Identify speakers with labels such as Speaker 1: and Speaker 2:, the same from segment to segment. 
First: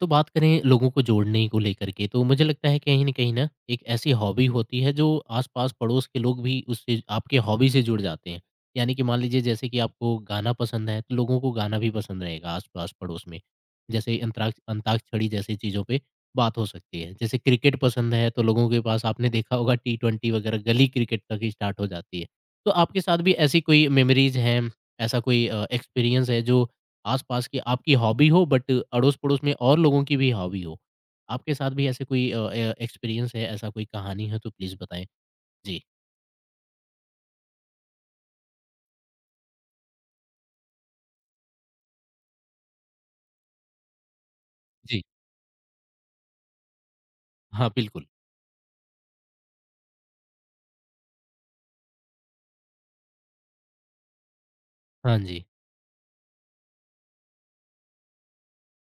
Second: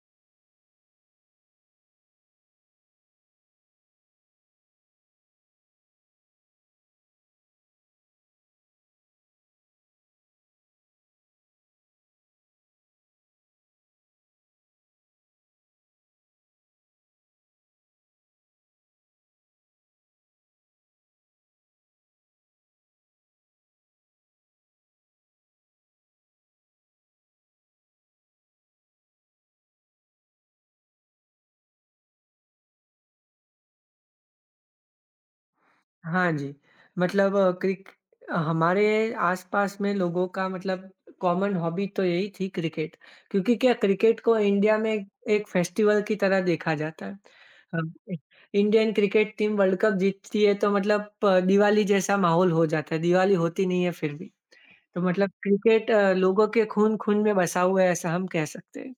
Speaker 1: तो बात करें लोगों को जोड़ने को लेकर के तो मुझे लगता है कहीं न कहीं ना एक ऐसी हॉबी होती है जो आस-पास पड़ोस के लोग भी उससे आपके हॉबी से जुड़ जाते हैं। यानी कि मान लीजिए जैसे कि आपको गाना पसंद है तो लोगों को गाना भी पसंद रहेगा आस-पास पड़ोस में। जैसे अंतराक्ष अंताक्षरी जैसी चीज़ों पे बात हो सकती है। जैसे क्रिकेट पसंद है तो लोगों के पास आपने देखा होगा टी20 वगैरह गली क्रिकेट तक ही स्टार्ट हो जाती है। तो आपके साथ भी ऐसी कोई मेमोरीज़ हैं, ऐसा कोई एक्सपीरियंस है जो आस-पास की आपकी हॉबी हो बट अड़ोस-पड़ोस में और लोगों की भी हॉबी हो। आपके साथ भी ऐसे कोई ए एक्सपीरियंस है, ऐसा कोई कहानी है तो प्लीज़ बताएँ? जी।
Speaker 2: हाँ जी, मतलब क्रिक हमारे आस-पास में लोगों का मतलब कॉमन हॉबी तो यही थी क्रिकेट, क्योंकि क्या क्रिकेट को इंडिया में
Speaker 1: जी।
Speaker 2: एक एक फेस्टिवल की तरह देखा जाता है।
Speaker 1: हाँ,
Speaker 2: अब
Speaker 1: बिल्कुल।
Speaker 2: इ Indian cricket team world cup जीतती है तो मतलब प दिवाली जैसा माहौल हो जाता है, दिवाली होती नहीं है फिर भी। तो
Speaker 1: हाँ
Speaker 2: मतलब
Speaker 1: जी।
Speaker 2: क्रिकेट लोगों के खून-खून में बसा हुआ है ऐसा हम कह सकते हैं।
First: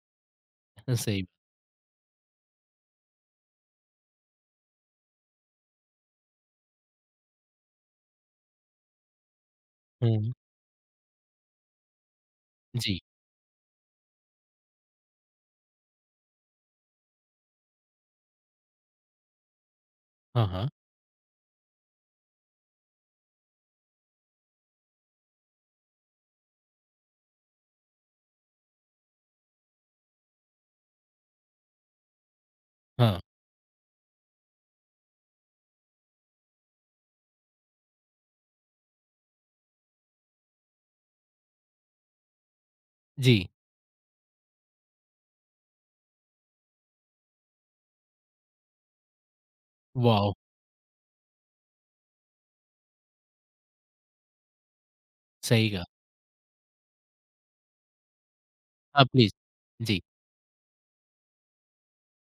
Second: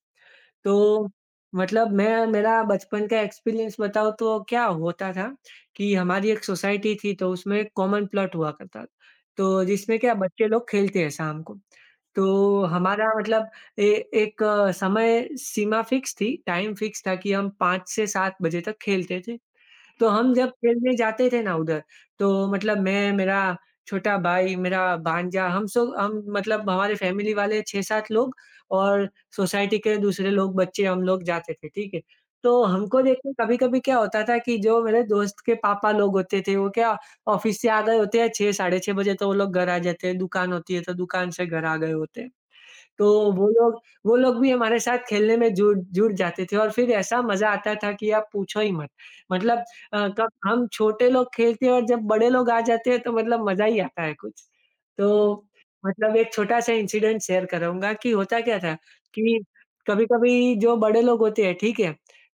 Speaker 2: तो
Speaker 1: सही।
Speaker 2: मतलब मैं मेरा बचपन का एक्सपीरियंस बताऊँ तो क्या होता था कि हमारी एक सोसाइटी थी तो उसमें एक कॉमन प्लॉट हुआ करता था। तो जिसमें क्या
Speaker 1: हुँ।
Speaker 2: बच्चे लोग खेलते हैं शाम को। तो
Speaker 1: जी।
Speaker 2: हमारा मतलब ए एक समय सीमा फिक्स थी, टाइम फिक्स था कि हम 5 से 7 बजे तक खेलते थे। तो हम
Speaker 1: हाँ,
Speaker 2: जब
Speaker 1: हाँ।
Speaker 2: खेलने जाते थे ना उधर, तो मतलब मेरा छोटा भाई, मेरा भांजा, हम सब हम मतलब हमारे फैमिली वाले 6-7 लोग और सोसाइटी के दूसरे लोग, बच्चे हम लोग जाते थे, ठीक है? तो हमको देख
Speaker 1: हाँ।
Speaker 2: के कभी-कभी क्या होता था कि जो मेरे दोस्त के पापा लोग होते थे, वो क्या ऑफ़िस से आ गए होते हैं 6 साढ़े 6 बजे, तो वो लोग घर आ जाते हैं, दुकान होती है, तो दुकान से घर आ गए होते हैं। तो
Speaker 1: जी।
Speaker 2: वो लोग वो लोग भी हमारे साथ खेलने में जुड़ जुड़ जाते थे और फिर ऐसा मज़ा आता था कि आप पूछो ही मत। मतलब कब
Speaker 1: वॉव!
Speaker 2: हम छोटे लोग खेलते हैं और जब बड़े लोग आ जाते हैं तो मतलब मज़ा ही आता है कुछ। तो
Speaker 1: सही कहा।
Speaker 2: मतलब एक छोटा-सा इंसिडेंट शेयर करूँगा कि होता क्या था
Speaker 1: हाँ, प्लीज़।
Speaker 2: कि
Speaker 1: जी।
Speaker 2: कभी-कभी जो बड़े लोग होते हैं, ठीक है?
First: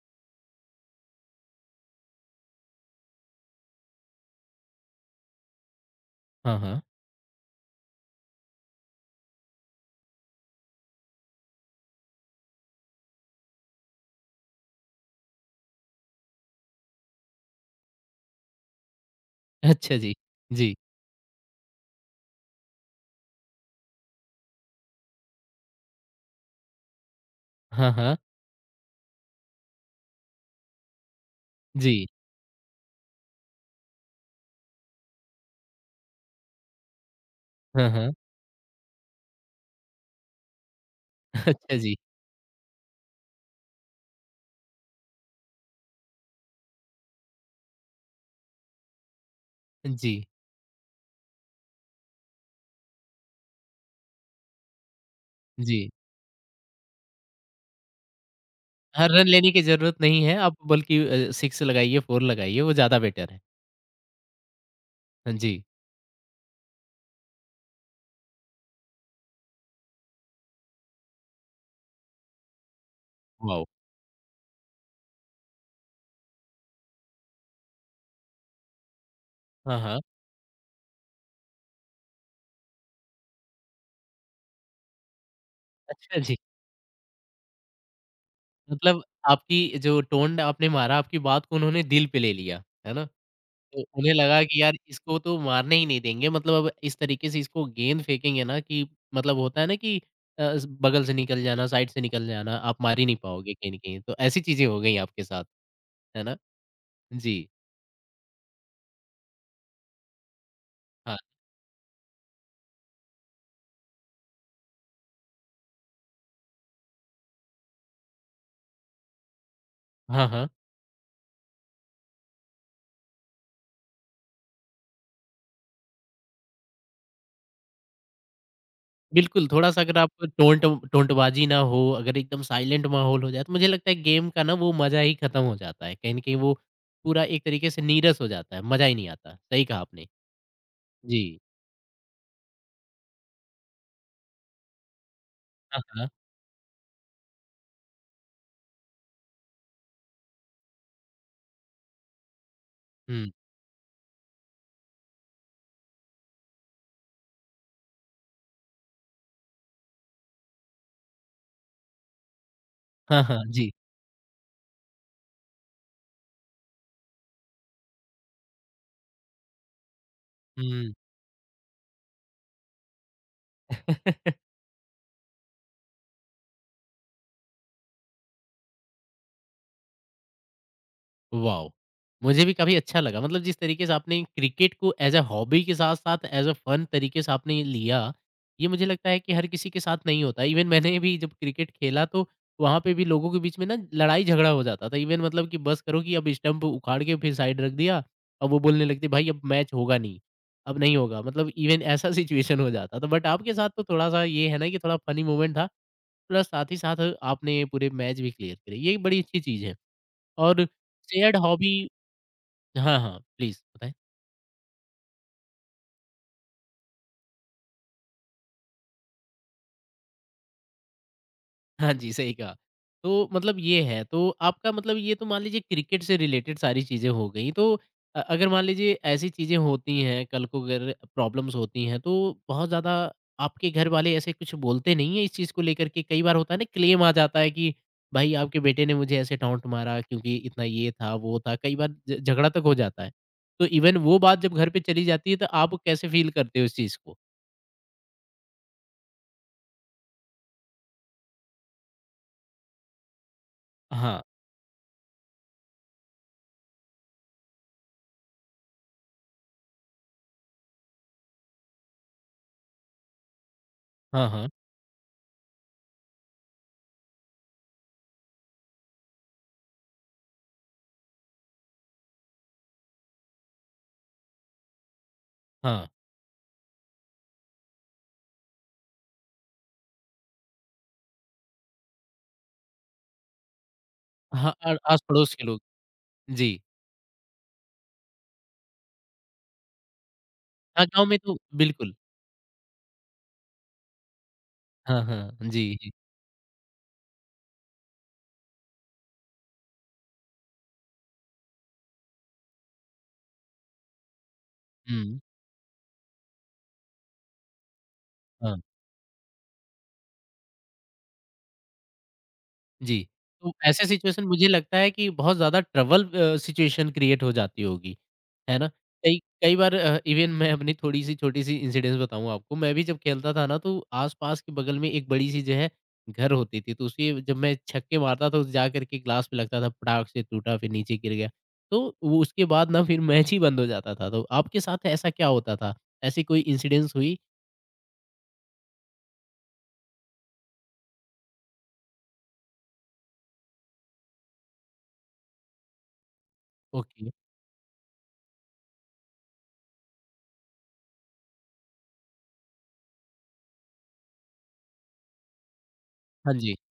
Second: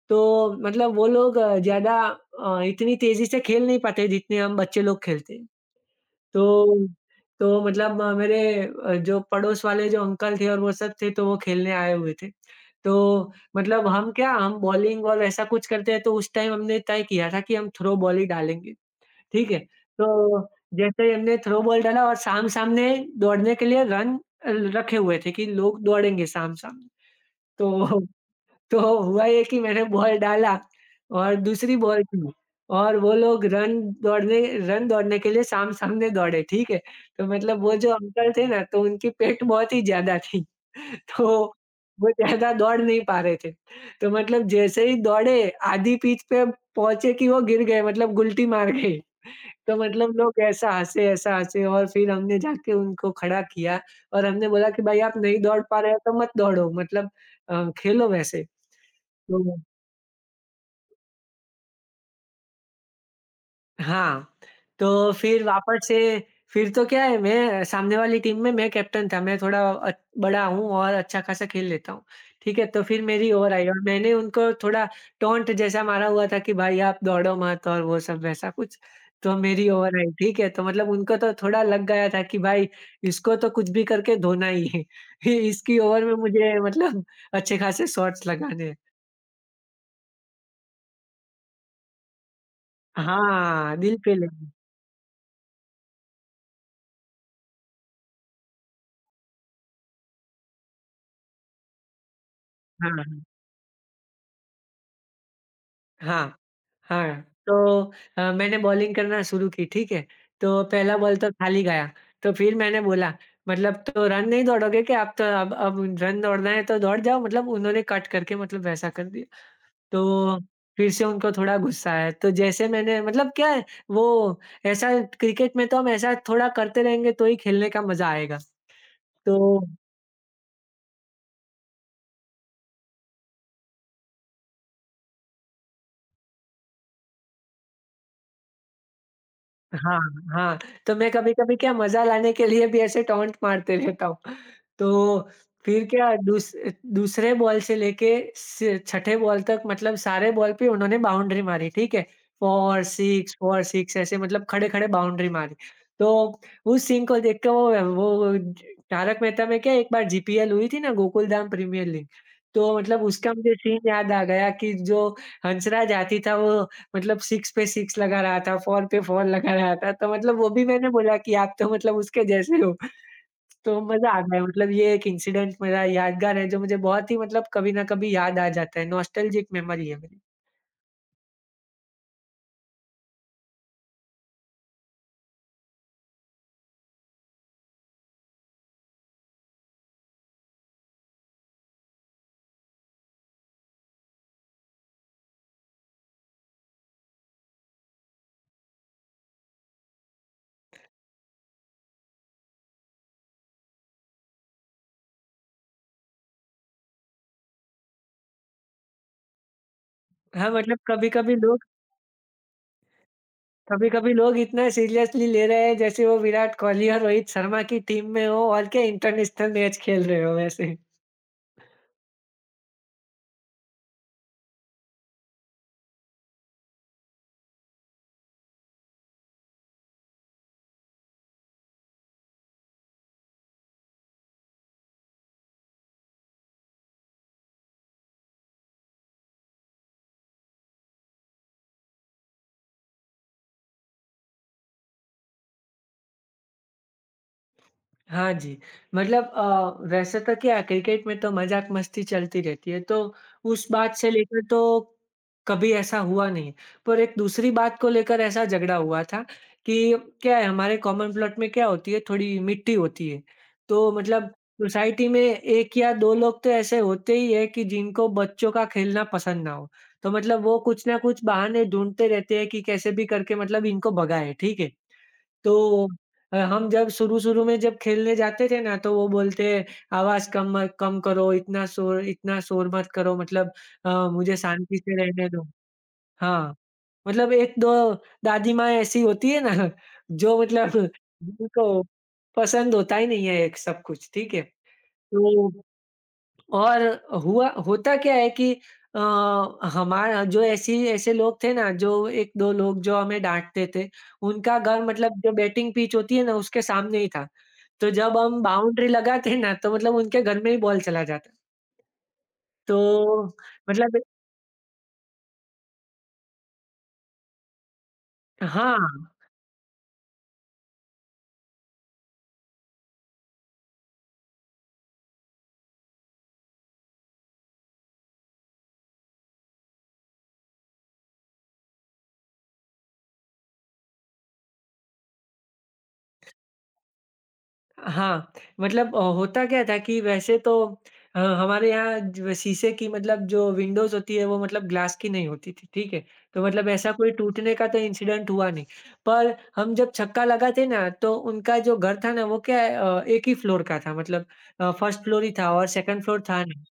Speaker 2: तो मतलब वो लोग ज़्यादा इतनी तेज़ी से खेल नहीं पाते जितने हम बच्चे लोग खेलते हैं।
Speaker 1: हाँ, हाँ।
Speaker 2: तो तो मतलब मेरे जो पड़ोस वाले जो अंकल थे और वो सब थे तो वो खेलने आए हुए थे। तो मतलब हम क्या हम बॉलिंग और ऐसा कुछ करते हैं तो उस टाइम हमने तय किया था कि हम थ्रो बॉल ही डालेंगे, ठीक है?
Speaker 1: अच्छा जी।
Speaker 2: तो
Speaker 1: जी।
Speaker 2: जैसे ही हमने थ्रो बॉल डाला और साम-सामने दौड़ने के लिए रन अ, रखे हुए थे कि लोग दौड़ेंगे साम-सामने।
Speaker 1: हाँ,
Speaker 2: तो
Speaker 1: हाँ।
Speaker 2: तो हुआ ये कि मैंने बॉल डाला और दूसरी बॉल
Speaker 1: जी।
Speaker 2: थी और वो लोग रन दौड़ने के लिए साम-सामने दौड़े, ठीक है? तो मतलब वो जो
Speaker 1: हाँ, हाँ।
Speaker 2: अंकल थे ना तो उनकी पिठ बहुत ही ज़्यादा थी। तो
Speaker 1: अच्छा जी।
Speaker 2: वो ज़्यादा दौड़ नहीं पा रहे थे। तो मतलब जैसे ही दौड़े आधी पिच पे पहुँचे कि वो गिर गए मतलब गुलटी मार गई। तो मतलब
Speaker 1: जी।
Speaker 2: लोग ऐसा हँसे और फिर हमने जाके उनको खड़ा किया और हमने बोला कि भाई आप नहीं दौड़ पा
Speaker 1: जी।
Speaker 2: रहे हो तो मत दौड़ो मतलब खेलो वैसे।
Speaker 1: हाँ, रन लेने
Speaker 2: तो
Speaker 1: की ज़रूरत नहीं है। आप बल्कि 6 लगाइए, 4 लगाइए, वो ज़्यादा बेटर है।
Speaker 2: हाँ, तो
Speaker 1: हाँ
Speaker 2: फिर
Speaker 1: जी।
Speaker 2: वापस से फिर तो क्या है मैं सामने वाली टीम में मैं कैप्टन था, मैं थोड़ा बड़ा हूँ और अच्छा खासा खेल लेता हूँ, ठीक है? तो फिर मेरी ओवर
Speaker 1: वॉव!
Speaker 2: आई और मैंने उनको थोड़ा टॉन्ट जैसा मारा हुआ था कि भाई आप दौड़ो मत और वो सब वैसा कुछ, तो मेरी
Speaker 1: हाँ,
Speaker 2: ओवर
Speaker 1: हाँ।
Speaker 2: आई, ठीक है? तो मतलब उनको तो थोड़ा लग गया था कि भाई इसको तो कुछ भी करके धोना ही है, इसकी ओवर में
Speaker 1: अच्छा जी।
Speaker 2: मुझे मतलब अच्छे खासे शॉट्स लगाने हैं।
Speaker 1: मतलब आपकी जो टोन आपने मारा, आपकी बात को उन्होंने दिल पे ले लिया, है ना?
Speaker 2: हाँ,
Speaker 1: तो
Speaker 2: दिल
Speaker 1: उन्हें
Speaker 2: पे
Speaker 1: लगा
Speaker 2: लगी।
Speaker 1: कि यार इसको तो मारने ही नहीं देंगे मतलब अब इस तरीके से इसको गेंद फेंकेंगे ना कि मतलब होता है ना कि स बगल से निकल जाना, साइड से निकल जाना, आप
Speaker 2: हाँ,
Speaker 1: मार ही नहीं
Speaker 2: हाँ।
Speaker 1: पाओगे कहीं न कहीं। तो ऐसी चीज़ें हो गई आपके साथ, है ना?
Speaker 2: हाँ। हाँ,
Speaker 1: जी।
Speaker 2: तो मैंने बॉलिंग करना शुरू की, ठीक है? तो पहला बॉल
Speaker 1: हाँ,
Speaker 2: तो खाली गया, तो फिर मैंने बोला मतलब तो रन नहीं दौड़ोगे क्या? अब तो अब रन दौड़ना है तो दौड़ जाओ मतलब उन्होंने कट करके मतलब वैसा कर दिया।
Speaker 1: हाँ,
Speaker 2: तो
Speaker 1: हाँ।
Speaker 2: फिर से उनको थोड़ा गुस्सा आया, तो जैसे मैंने मतलब क्या है वो ऐसा क्रिकेट में तो हम ऐसा थोड़ा करते रहेंगे तो ही खेलने का मज़ा आएगा।
Speaker 1: बिल्कुल,
Speaker 2: तो
Speaker 1: थोड़ा-सा अगर आप टोंट टोंटबाजी ना हो, अगर एकदम साइलेंट माहौल हो जाए, तो मुझे लगता है गेम का ना वो मज़ा ही खत्म हो जाता है। कहीं न कहीं वो पूरा एक तरीके से नीरस हो जाता है, मज़ा ही नहीं आता। सही कहा
Speaker 2: हाँ,
Speaker 1: आपने।
Speaker 2: हाँ, तो मैं
Speaker 1: जी।
Speaker 2: कभी-कभी क्या मज़ा लाने के लिए भी ऐसे टॉन्ट मारते रहता हूँ। तो
Speaker 1: हाँ,
Speaker 2: फिर
Speaker 1: हाँ।
Speaker 2: क्या दूसरे बॉल से लेके स छठे बॉल तक मतलब सारे बॉल पे उन्होंने बाउंड्री मारी, ठीक है? 4 6
Speaker 1: हुँ।
Speaker 2: 4 6 ऐसे मतलब खड़े-खड़े बाउंड्री मारी। तो उस सीन को देख के वो ज तारक मेहता में क्या एक बार जीपीएल हुई थी ना गोकुलधाम प्रीमियर लीग, तो मतलब
Speaker 1: हाँ,
Speaker 2: उसका
Speaker 1: हाँ,
Speaker 2: मुझे
Speaker 1: जी।
Speaker 2: सीन याद आ गया कि जो हंसराज हाथी था वो मतलब 6 पे 6 लगा रहा था, 4 पे 4 लगा रहा था, तो मतलब वो भी मैंने
Speaker 1: हुँ,
Speaker 2: बोला कि आप तो मतलब उसके जैसे हो। तो मज़ा आ गया मतलब ये एक इंसिडेंट मेरा यादगार है, जो मुझे बहुत ही मतलब कभी न कभी याद आ जाता है, नॉस्टैल्जिक मेमोरी है मेरी।
Speaker 1: वॉव! मुझे भी काफ़ी अच्छा लगा मतलब जिस तरीके से आपने क्रिकेट को एज़ अ हॉबी के साथ-साथ एज़ अ फन तरीके से आपने ये लिया, ये मुझे लगता है कि हर किसी के साथ नहीं होता। इवन मैंने भी जब क्रिकेट खेला तो वहाँ पे भी लोगों के बीच में ना लड़ाई-झगड़ा हो जाता था। इवन मतलब कि बस करो कि अब स्टंप उखाड़ के फिर साइड रख दिया और वो बोलने लगते भाई अब मैच होगा नहीं, अब नहीं होगा मतलब इवन ऐसा सिचुएशन हो जाता था। बट आपके साथ तो थोड़ा-सा ये है ना कि थोड़ा फनी मोमेंट था। प्लस साथ ही साथ आपने पूरे मैच भी क्लियर करे, ये बड़ी अच्छी चीज़ है
Speaker 2: हाँ,
Speaker 1: और
Speaker 2: मतलब
Speaker 1: शेयर्ड हॉबी हाँ, हाँ, प्लीज़ बताएँ।
Speaker 2: कभी-कभी लोग इतना सीरियसली ले रहे हैं जैसे वो विराट कोहली और रोहित शर्मा की टीम में हो और क्या इंटरनेशनल मैच खेल रहे हो वैसे।
Speaker 1: हाँ जी, सही कहा। तो मतलब ये है, तो आपका मतलब ये तो मान लीजिए क्रिकेट से रिलेटेड सारी चीज़ें हो गई, तो अगर मान लीजिए ऐसी चीज़ें होती हैं, कल को अगर प्रॉब्लम्स होती हैं, तो बहुत ज़्यादा आपके घर वाले ऐसे कुछ बोलते नहीं हैं इस चीज़ को लेकर के? कई बार होता है ना क्लेम आ जाता है कि भाई आपके बेटे ने मुझे ऐसे डाँट मारा क्योंकि इतना ये था, वो था, कई बार झ झगड़ा तक हो जाता है। तो इवन वो बात जब घर पे चली जाती है, तो आप कैसे फ़ील करते हो इस चीज़ को?
Speaker 2: हाँ जी, मतलब वैसे तो क्या है क्रिकेट में तो मज़ाक मस्ती चलती रहती है, तो उस बात से
Speaker 1: हाँ।
Speaker 2: लेकर तो कभी ऐसा हुआ नहीं। पर एक दूसरी बात को लेकर ऐसा झगड़ा हुआ था कि क्या है हमारे कॉमन प्लॉट में क्या होती है थोड़ी मिट्टी होती है। तो मतलब
Speaker 1: हाँ, हाँ।
Speaker 2: सोसाइटी में 1 या 2 लोग तो ऐसे होते ही हैं कि जिनको बच्चों का खेलना पसंद ना हो। तो मतलब वो कुछ ना कुछ बहाने ढूँढते रहते हैं कि कैसे भी करके मतलब इनको भगाएँ, ठीक है? तो
Speaker 1: हाँ।
Speaker 2: हम जब शुरू-शुरू में जब खेलने जाते थे ना, तो वो बोलते आवाज़ कम मत कम करो, इतना शोर मत करो मतलब मुझे
Speaker 1: हाँ,
Speaker 2: शांति से रहने
Speaker 1: आस-पड़ोस
Speaker 2: दो।
Speaker 1: के लोग।
Speaker 2: हाँ,
Speaker 1: जी।
Speaker 2: मतलब 1-2 दादी माँ ऐसी होती है ना जो मतलब
Speaker 1: हाँ, गाँव में तो
Speaker 2: जिनको
Speaker 1: बिल्कुल।
Speaker 2: पसंद होता ही नहीं है एक सब कुछ, ठीक है?
Speaker 1: हाँ, हाँ।
Speaker 2: तो
Speaker 1: जी, जी।
Speaker 2: और हुआ होता क्या है कि अ, हमारा जो ऐसी ऐसे लोग थे ना जो 1-2 लोग जो हमें डाँटते थे, उनका घर मतलब
Speaker 1: हुँ,
Speaker 2: जो बैटिंग पिच होती है ना उसके सामने ही था। तो जब हम
Speaker 1: हाँ।
Speaker 2: बाउंड्री लगाते ना तो मतलब उनके घर में ही बॉल चला जाता।
Speaker 1: जी,
Speaker 2: तो
Speaker 1: तो ऐसे
Speaker 2: मतलब
Speaker 1: सिचुएशन मुझे लगता है कि बहुत ज़्यादा ट्रबल सिचुएशन क्रिएट हो जाती होगी, है ना?
Speaker 2: हाँ।
Speaker 1: कई कई बार इवन मैं अपनी थोड़ी-सी छोटी-सी इंसिडेंस बताऊँ आपको, मैं भी जब खेलता था ना तो आस-पास के बगल में एक बड़ी-सी जो है घर होती थी, तो उसकी जब मैं छक्के मारता तो जा कर के ग्लास पे लगता था, पटाक से टूटा फिर नीचे गिर गया। तो वो उसके बाद ना फिर मैच ही बंद हो जाता था, तो आपके साथ ऐसा क्या होता था? ऐसी कोई इंसिडेंस हुई?
Speaker 2: हाँ, मतलब होता क्या था कि वैसे तो हमारे यहाँ ज शीशे की मतलब जो विंडोज़ होती है वो मतलब ग्लास की नहीं होती थी, ठीक है? तो मतलब ऐसा
Speaker 1: ओके।
Speaker 2: कोई टूटने का तो इंसिडेंट हुआ नहीं। पर हम जब छक्का लगाते ना तो उनका जो घर था ना वो क्या है एक ही फ्लोर का था मतलब फर्स्ट फ्लोर ही था और सेकंड फ्लोर
Speaker 1: हाँ
Speaker 2: था
Speaker 1: जी।
Speaker 2: नहीं।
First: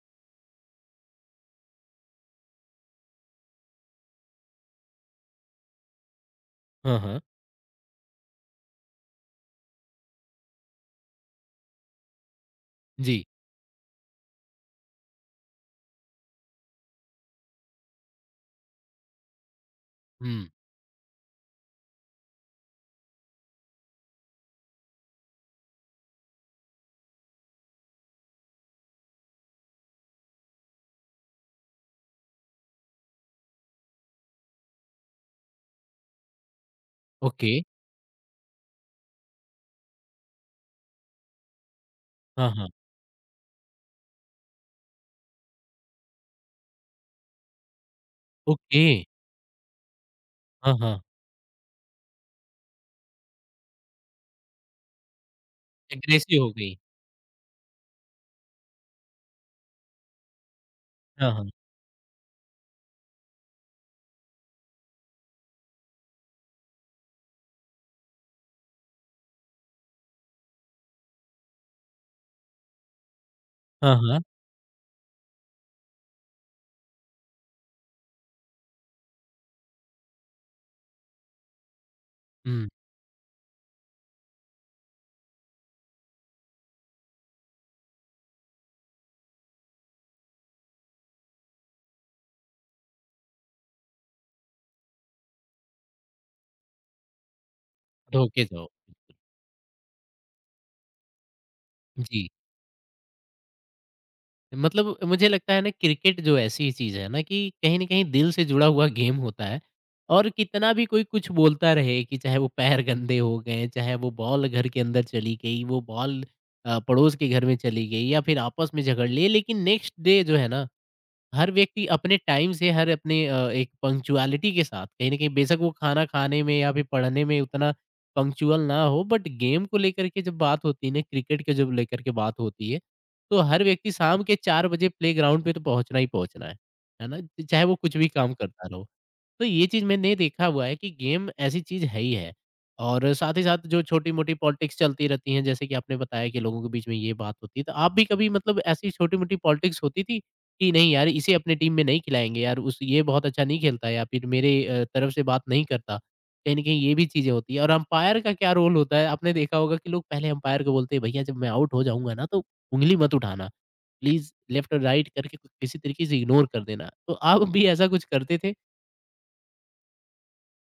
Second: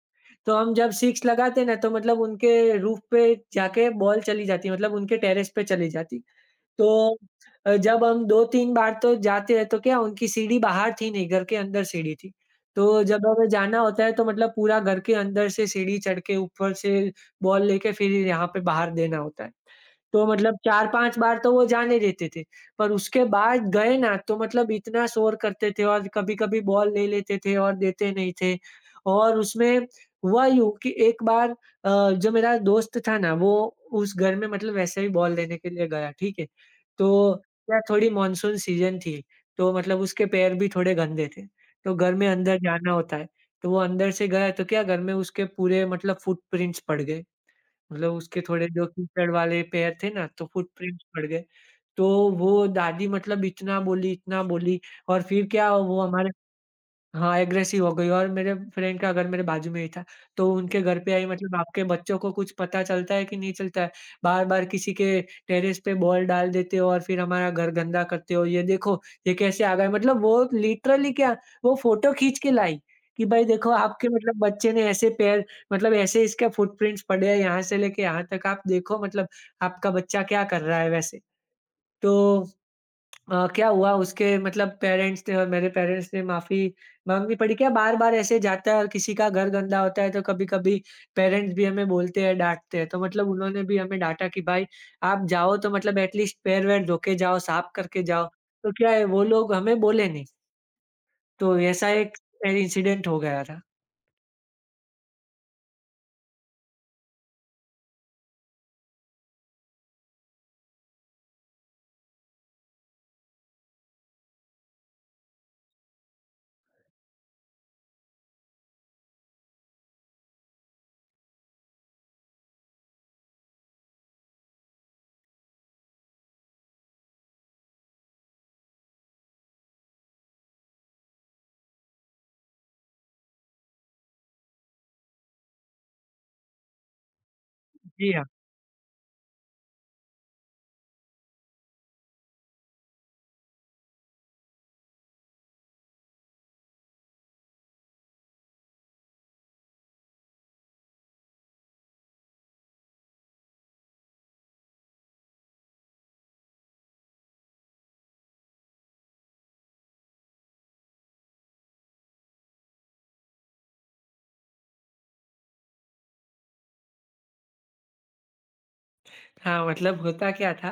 Speaker 2: तो हम जब सिक्स लगाते ना तो मतलब उनके रूफ पे जाके बॉल चली जाती मतलब उनके टेरेस पे चली जाती।
Speaker 1: हाँ,
Speaker 2: तो
Speaker 1: हाँ।
Speaker 2: जब हम 2-3 बार तो जाते हैं तो क्या उनकी सीढ़ी बाहर थी नहीं, घर के अंदर सीढ़ी थी। तो
Speaker 1: जी।
Speaker 2: जब हमें जाना होता है तो मतलब पूरा घर के अंदर से सीढ़ी चढ़ के ऊपर से बॉल लेके फिर यहाँ पे बाहर देना होता है। तो
Speaker 1: हुँ,
Speaker 2: मतलब 4-5 बार तो वो जाने देते थे, पर उसके बाद गए ना तो मतलब इतना शोर करते थे और कभी-कभी बॉल ले लेते थे और देते नहीं थे। और उसमें हुआ यूँ कि एक बार जो मेरा दोस्त था ना वो उस घर में मतलब वैसे ही बॉल लेने के लिए गया, ठीक है? तो
Speaker 1: ओके।
Speaker 2: क्या थोड़ी मानसून सीज़न थी, तो मतलब उसके पैर भी थोड़े गंदे थे, तो घर में
Speaker 1: हाँ,
Speaker 2: अंदर
Speaker 1: हाँ।
Speaker 2: जाना होता है, तो वो अंदर से गया तो क्या घर में उसके पूरे मतलब फुटप्रिंट्स पड़ गए, मतलब उसके थोड़े
Speaker 1: ओके।
Speaker 2: जो कीचड़ वाले पैर थे ना, तो
Speaker 1: हाँ, हाँ।
Speaker 2: फुटप्रिंट्स पड़ गए। तो वो दादी मतलब इतना बोली और फिर क्या वो हमारे
Speaker 1: एग्रेसिव हो गई।
Speaker 2: हाँ, एग्रेसिव हो गई और मेरे फ्रेंड का घर मेरे बाजू में ही था, तो उनके घर पे आई
Speaker 1: हाँ, हाँ।
Speaker 2: मतलब आपके बच्चों को कुछ पता चलता है कि नहीं चलता है? बार-बार किसी के टेरेस पे बॉल डाल देते हो और फिर हमारा घर गंदा करते हो, ये देखो, ये कैसे आ गए? मतलब वो लिटरली क्या, वो फ़ोटो खींच के लाई कि भाई देखो
Speaker 1: हाँ,
Speaker 2: आपके
Speaker 1: हाँ।
Speaker 2: मतलब बच्चे ने ऐसे पैर मतलब ऐसे इसके फुटप्रिंट्स पड़े हैं यहाँ से लेके यहाँ तक, आप देखो मतलब आपका बच्चा क्या कर रहा है वैसे। तो
Speaker 1: हुँ,
Speaker 2: क्या हुआ उसके मतलब पेरेंट्स ने और मेरे पेरेंट्स ने माफ़ी माँगनी पड़ी। क्या बार-बार ऐसे जाता है और किसी का घर गंदा होता है तो कभी-कभी पेरेंट्स भी हमें बोलते हैं, डाँटते हैं। तो मतलब उन्होंने भी हमें डाँटा कि भाई आप जाओ तो मतलब एटलीस्ट पैर-वैर धो के जाओ, साफ करके जाओ।
Speaker 1: धोखे जाओ।
Speaker 2: तो क्या है वो लोग हमें बोले नहीं। तो ऐसा एक
Speaker 1: जी।
Speaker 2: इंसिडेंट हो गया था।
Speaker 1: मतलब मुझे लगता है ना क्रिकेट जो ऐसी चीज़ है ना कि कहीं न कहीं दिल से जुड़ा हुआ गेम होता है और कितना भी कोई कुछ बोलता रहे कि चाहे वो पैर गंदे हो गए, चाहे वो बॉल घर के अंदर चली गई, वो बॉल पड़ोस के घर में चली गई या फिर आपस में झगड़ लिए, लेकिन नेक्स्ट डे जो है ना हर व्यक्ति अपने टाइम से हर अपने एक पंक्चुअलिटी के साथ कहीं न कहीं बेशक वो खाना खाने में या फिर पढ़ने में उतना पंक्चुअल ना हो बट गेम को लेकर के जब बात होती है ना क्रिकेट के जब लेकर के बात होती है, तो हर व्यक्ति शाम के 4 बजे प्लेग्राउंड पे तो पहुँचना ही पहुँचना है। है ना? चाहे वो कुछ भी
Speaker 2: जी हाँ।
Speaker 1: काम करता रहो। तो ये चीज़ मैंने देखा हुआ है कि गेम ऐसी चीज़ है ही है। और साथ ही साथ जो छोटी-मोटी पॉलिटिक्स चलती रहती हैं, जैसे कि आपने बताया कि लोगों के बीच में ये बात होती है, तो आप भी कभी मतलब ऐसी छोटी-मोटी पॉलिटिक्स होती थी कि नहीं यार इसे अपनी टीम में नहीं खिलाएँगे यार, उस ये बहुत अच्छा नहीं खेलता है, या फिर मेरे तरफ से बात नहीं करता। कहीं न कहीं ये भी चीज़ें होती हैं और अंपायर का क्या रोल होता है? आपने देखा होगा कि लोग पहले अंपायर को बोलते हैं, "भैया जब मैं आउट हो जाऊँगा ना तो उँगली मत उठाना। प्लीज़ लेफ्ट और राइट करके किसी तरीके से इग्नोर कर देना।" तो आप भी ऐसा कुछ करते थे?
Speaker 2: हाँ, मतलब होता क्या था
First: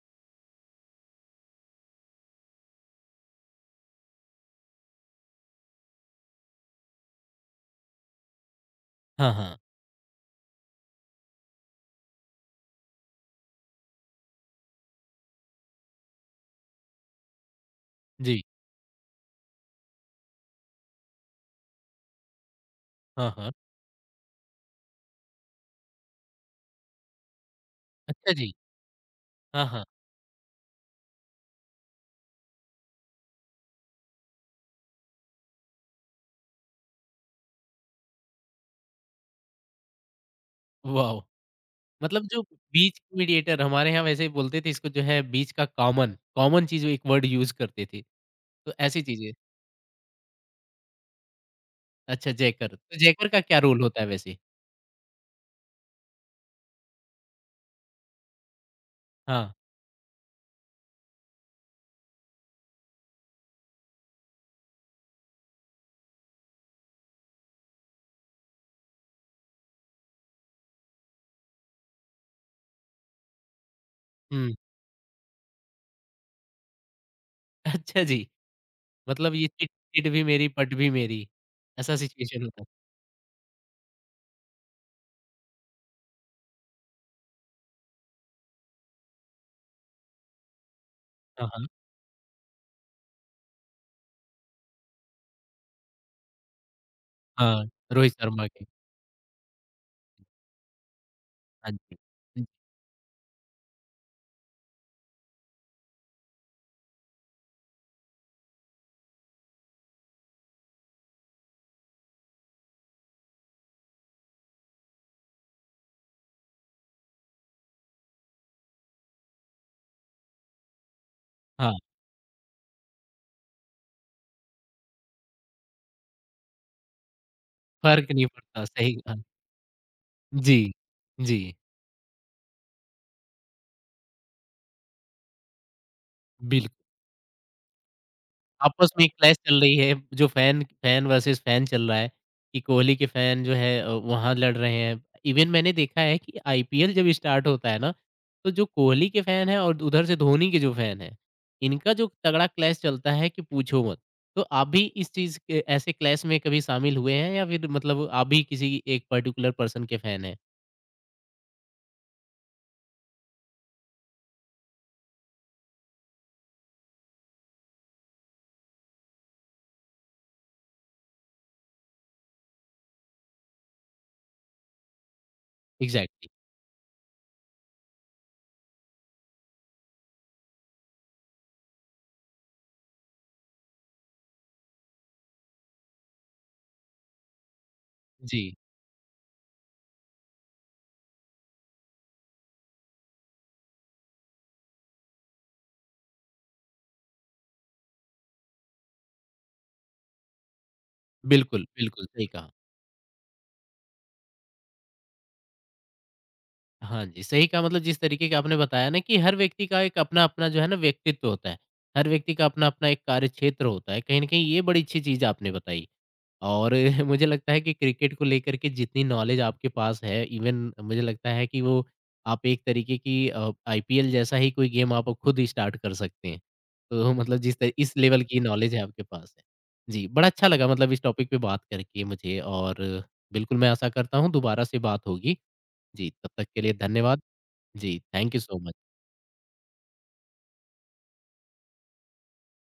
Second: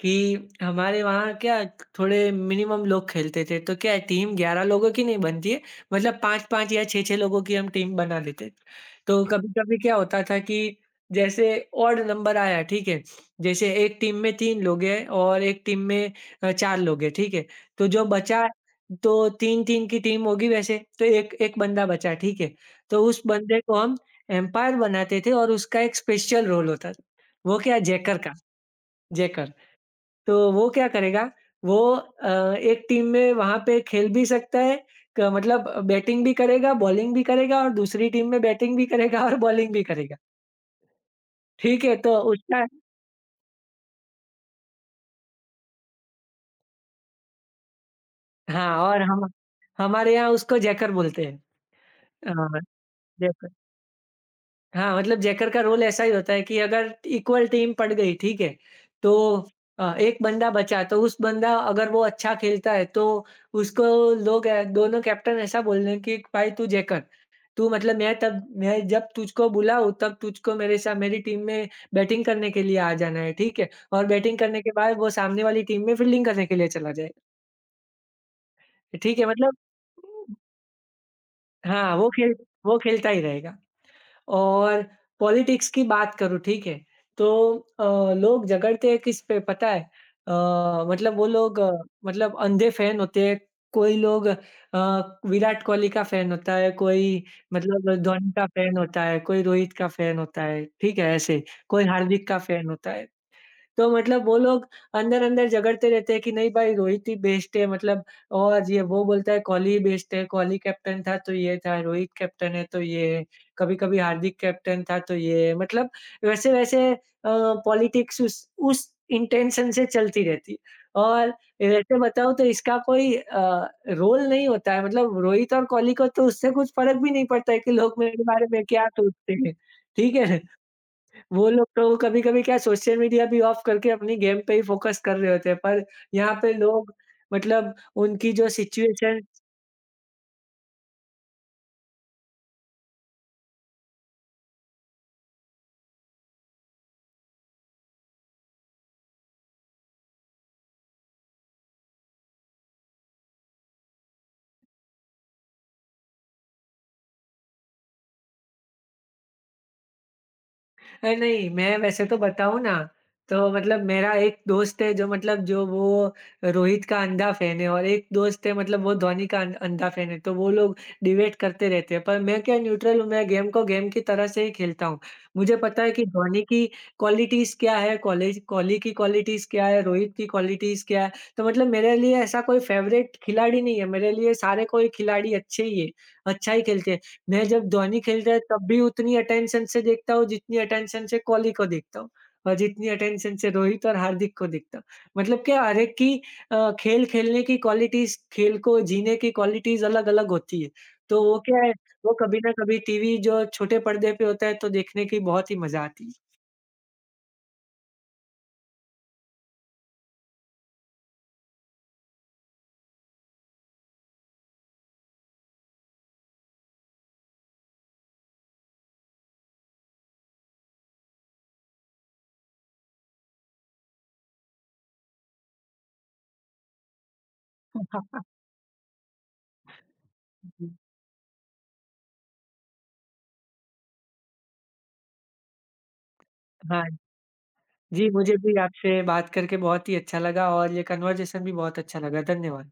Speaker 2: कि हमारे वहाँ क्या थोड़े मिनिमम लोग खेलते थे, तो क्या है टीम 11 लोगों की नहीं बनती है, मतलब 5-5 या 6-6 लोगों की हम टीम बना लेते। तो हुँ।
Speaker 1: हाँ, हाँ।
Speaker 2: कभी-कभी क्या होता था कि जैसे ऑड नंबर आया, ठीक है? जैसे एक टीम में 3 लोग हैं और एक टीम में 4 लोग हैं, ठीक है? तो जो
Speaker 1: जी।
Speaker 2: बचा तो 3-3 की टीम होगी वैसे, तो एक एक बंदा बचा, ठीक है? तो उस
Speaker 1: हाँ, हाँ।
Speaker 2: बंदे को हम एम्पायर बनाते थे और उसका एक स्पेशल रोल होता वो क्या जैकर का,
Speaker 1: अच्छा जी।
Speaker 2: जैकर।
Speaker 1: हाँ, हाँ।
Speaker 2: तो वो क्या करेगा, वो एक टीम में वहाँ पे खेल भी सकता है क मतलब बैटिंग भी करेगा, बॉलिंग भी करेगा और दूसरी टीम में बैटिंग भी करेगा और बॉलिंग भी करेगा।
Speaker 1: वॉव!
Speaker 2: ठीक है? तो
Speaker 1: मतलब जो
Speaker 2: उसका
Speaker 1: बीच मीडिएटर हमारे यहाँ वैसे ही बोलते थे इसको जो है बीच का कॉमन, कॉमन चीज़ एक वर्ड यूज़ करते थे। तो
Speaker 2: हाँ, और
Speaker 1: ऐसी
Speaker 2: हम
Speaker 1: चीज़ें
Speaker 2: हमारे यहाँ उसको जैकर बोलते हैं।
Speaker 1: अच्छा
Speaker 2: हाँ,
Speaker 1: जैकर, तो जैकर का
Speaker 2: जैकर।
Speaker 1: क्या रोल होता है वैसे?
Speaker 2: हाँ, मतलब जैकर का रोल ऐसा ही होता है कि अगर इक्वल टीम पड़ गई, ठीक है? तो
Speaker 1: हाँ।
Speaker 2: एक बंदा बचा, तो उस बंदा अगर वो अच्छा खेलता है, तो उसको लोग दोनों कैप्टन ऐसा बोल रहे हैं कि भाई तू जैकर, तू मतलब मैं जब तुझको बुलाऊँ, तब तुझको मेरे साथ मेरी टीम में बैटिंग करने के लिए आ जाना है, ठीक है? और बैटिंग
Speaker 1: हुँ।
Speaker 2: करने के बाद वो सामने वाली टीम में फील्डिंग करने के लिए चला जाएगा,
Speaker 1: अच्छा जी।
Speaker 2: ठीक है?
Speaker 1: मतलब ये
Speaker 2: मतलब
Speaker 1: चिट चिट भी मेरी पट भी मेरी, ऐसा
Speaker 2: हाँ,
Speaker 1: सिचुएशन होता है।
Speaker 2: वो खेलता ही रहेगा। और पॉलिटिक्स की बात करूँ, ठीक है? तो लोग झगड़ते हैं किस पे पता है? अ, मतलब वो
Speaker 1: हाँ,
Speaker 2: लोग
Speaker 1: हाँ।
Speaker 2: मतलब अंधे फैन होते हैं, कोई लोग विराट कोहली का फैन होता है, कोई
Speaker 1: हाँ,
Speaker 2: मतलब
Speaker 1: रोहित
Speaker 2: धोनी का
Speaker 1: शर्मा के।
Speaker 2: फैन होता है, कोई रोहित का फैन होता है, ठीक है? ऐसे,
Speaker 1: हाँ
Speaker 2: कोई
Speaker 1: जी।
Speaker 2: हार्दिक का
Speaker 1: हुँ,
Speaker 2: फैन होता है। तो मतलब वो लोग अंदर-अंदर झगड़ते रहते हैं कि नहीं भाई रोहित ही बेस्ट है मतलब और ये वो बोलता है कोहली ही बेस्ट है, कोहली कैप्टन था तो ये था, रोहित कैप्टन है तो ये है, कभी-कभी हार्दिक कैप्टन था तो ये है। मतलब वैसे-वैसे पॉलिटिक्स उस इंटेंशन से चलती रहती है और
Speaker 1: हाँ,
Speaker 2: वैसे बताऊँ तो इसका कोई रोल नहीं होता है मतलब रोहित और कोहली को तो उससे कुछ फ़र्क भी नहीं पड़ता है कि लोग
Speaker 1: फ़र्क
Speaker 2: मेरे
Speaker 1: नहीं
Speaker 2: बारे में
Speaker 1: पड़ता,
Speaker 2: क्या
Speaker 1: सही कहा।
Speaker 2: सोचते हैं, ठीक है?
Speaker 1: जी। जी,
Speaker 2: वो लोग तो कभी-कभी क्या सोशल मीडिया भी ऑफ करके अपनी गेम पे ही फ़ोकस कर रहे होते हैं, पर यहाँ पे
Speaker 1: बिल्कुल।
Speaker 2: लोग मतलब उनकी जो
Speaker 1: आपस में
Speaker 2: सिचुएशन
Speaker 1: क्लैश चल रही है, जो फैन फैन वर्सेस फैन चल रहा है, कि कोहली के फैन जो है वहाँ लड़ रहे हैं। इवन मैंने देखा है कि आईपीएल जब स्टार्ट होता है ना, तो जो कोहली के फैन हैं और उधर से धोनी के जो फैन हैं, इनका जो तगड़ा क्लैश चलता है कि पूछो मत। तो आप भी इस चीज़ के ऐसे क्लैश में कभी शामिल हुए हैं या फिर मतलब आप भी किसी एक पर्टिकुलर पर्सन के फैन हैं?
Speaker 2: नहीं, मैं वैसे तो बताऊँ ना, तो मतलब मेरा एक दोस्त है जो मतलब जो वो रोहित का अंधा फैन है और एक दोस्त है मतलब वो धोनी का अंधा फैन है, तो वो लोग डिबेट करते रहते हैं। पर मैं क्या न्यूट्रल हूँ, मैं गेम को गेम की तरह से ही खेलता हूँ। मुझे पता है कि
Speaker 1: एग्ज़ैक्टली।
Speaker 2: धोनी की क्वालिटीज़ क्या है, कॉलेज कोहली की क्वालिटीज़ क्या है, रोहित की क्वालिटीज़ क्या है। तो मतलब मेरे लिए ऐसा कोई फ़ेवरेट खिलाड़ी नहीं है, मेरे लिए सारे कोई खिलाड़ी अच्छे ही है, अच्छा ही खेलते हैं। मैं जब धोनी खेलता है
Speaker 1: जी,
Speaker 2: तब भी उतनी अटेंशन से देखता हूँ जितनी अटेंशन से कोहली को देखता हूँ और जितनी अटेंशन से रोहित और हार्दिक को देखता हूँ। मतलब क्या हर एक की खेल खेलने की क्वालिटीज़, खेल को जीने की क्वालिटीज़ अलग-अलग होती है। तो वो क्या
Speaker 1: बिल्कुल,
Speaker 2: है,
Speaker 1: बिल्कुल,
Speaker 2: वो
Speaker 1: सही
Speaker 2: कभी
Speaker 1: कहा।
Speaker 2: ना कभी टीवी जो छोटे पर्दे पे होता है तो देखने की बहुत ही मज़ा आती है।
Speaker 1: हाँ जी, सही कहा मतलब जिस तरीके का आपने बताया ना कि हर व्यक्ति का एक अपना-अपना जो है ना व्यक्तित्व होता है। हर व्यक्ति का अपना-अपना एक कार्यक्षेत्र होता है। कहीं न कहीं ये बड़ी अच्छी चीज़ आपने बताई और मुझे लगता है कि क्रिकेट को लेकर के जितनी नॉलेज आपके पास है इवन मुझे लगता है कि वो आप एक तरीके की आईपीएल जैसा ही कोई गेम आप खुद ही स्टार्ट कर सकते हैं। तो मतलब जिस त इस लेवल की नॉलेज है आपके पास है। जी, बड़ा अच्छा लगा मतलब इस टॉपिक पे बात करके मुझे और बिल्कुल मैं आशा करता हूँ दोबारा से बात होगी। जी, तब तक के लिए
Speaker 2: हाँ,
Speaker 1: धन्यवाद। जी,
Speaker 2: जी
Speaker 1: थैंक
Speaker 2: मुझे
Speaker 1: यू
Speaker 2: भी
Speaker 1: सो मच।
Speaker 2: आपसे बात करके बहुत ही अच्छा लगा और ये कन्वर्सेशन भी बहुत अच्छा लगा। धन्यवाद।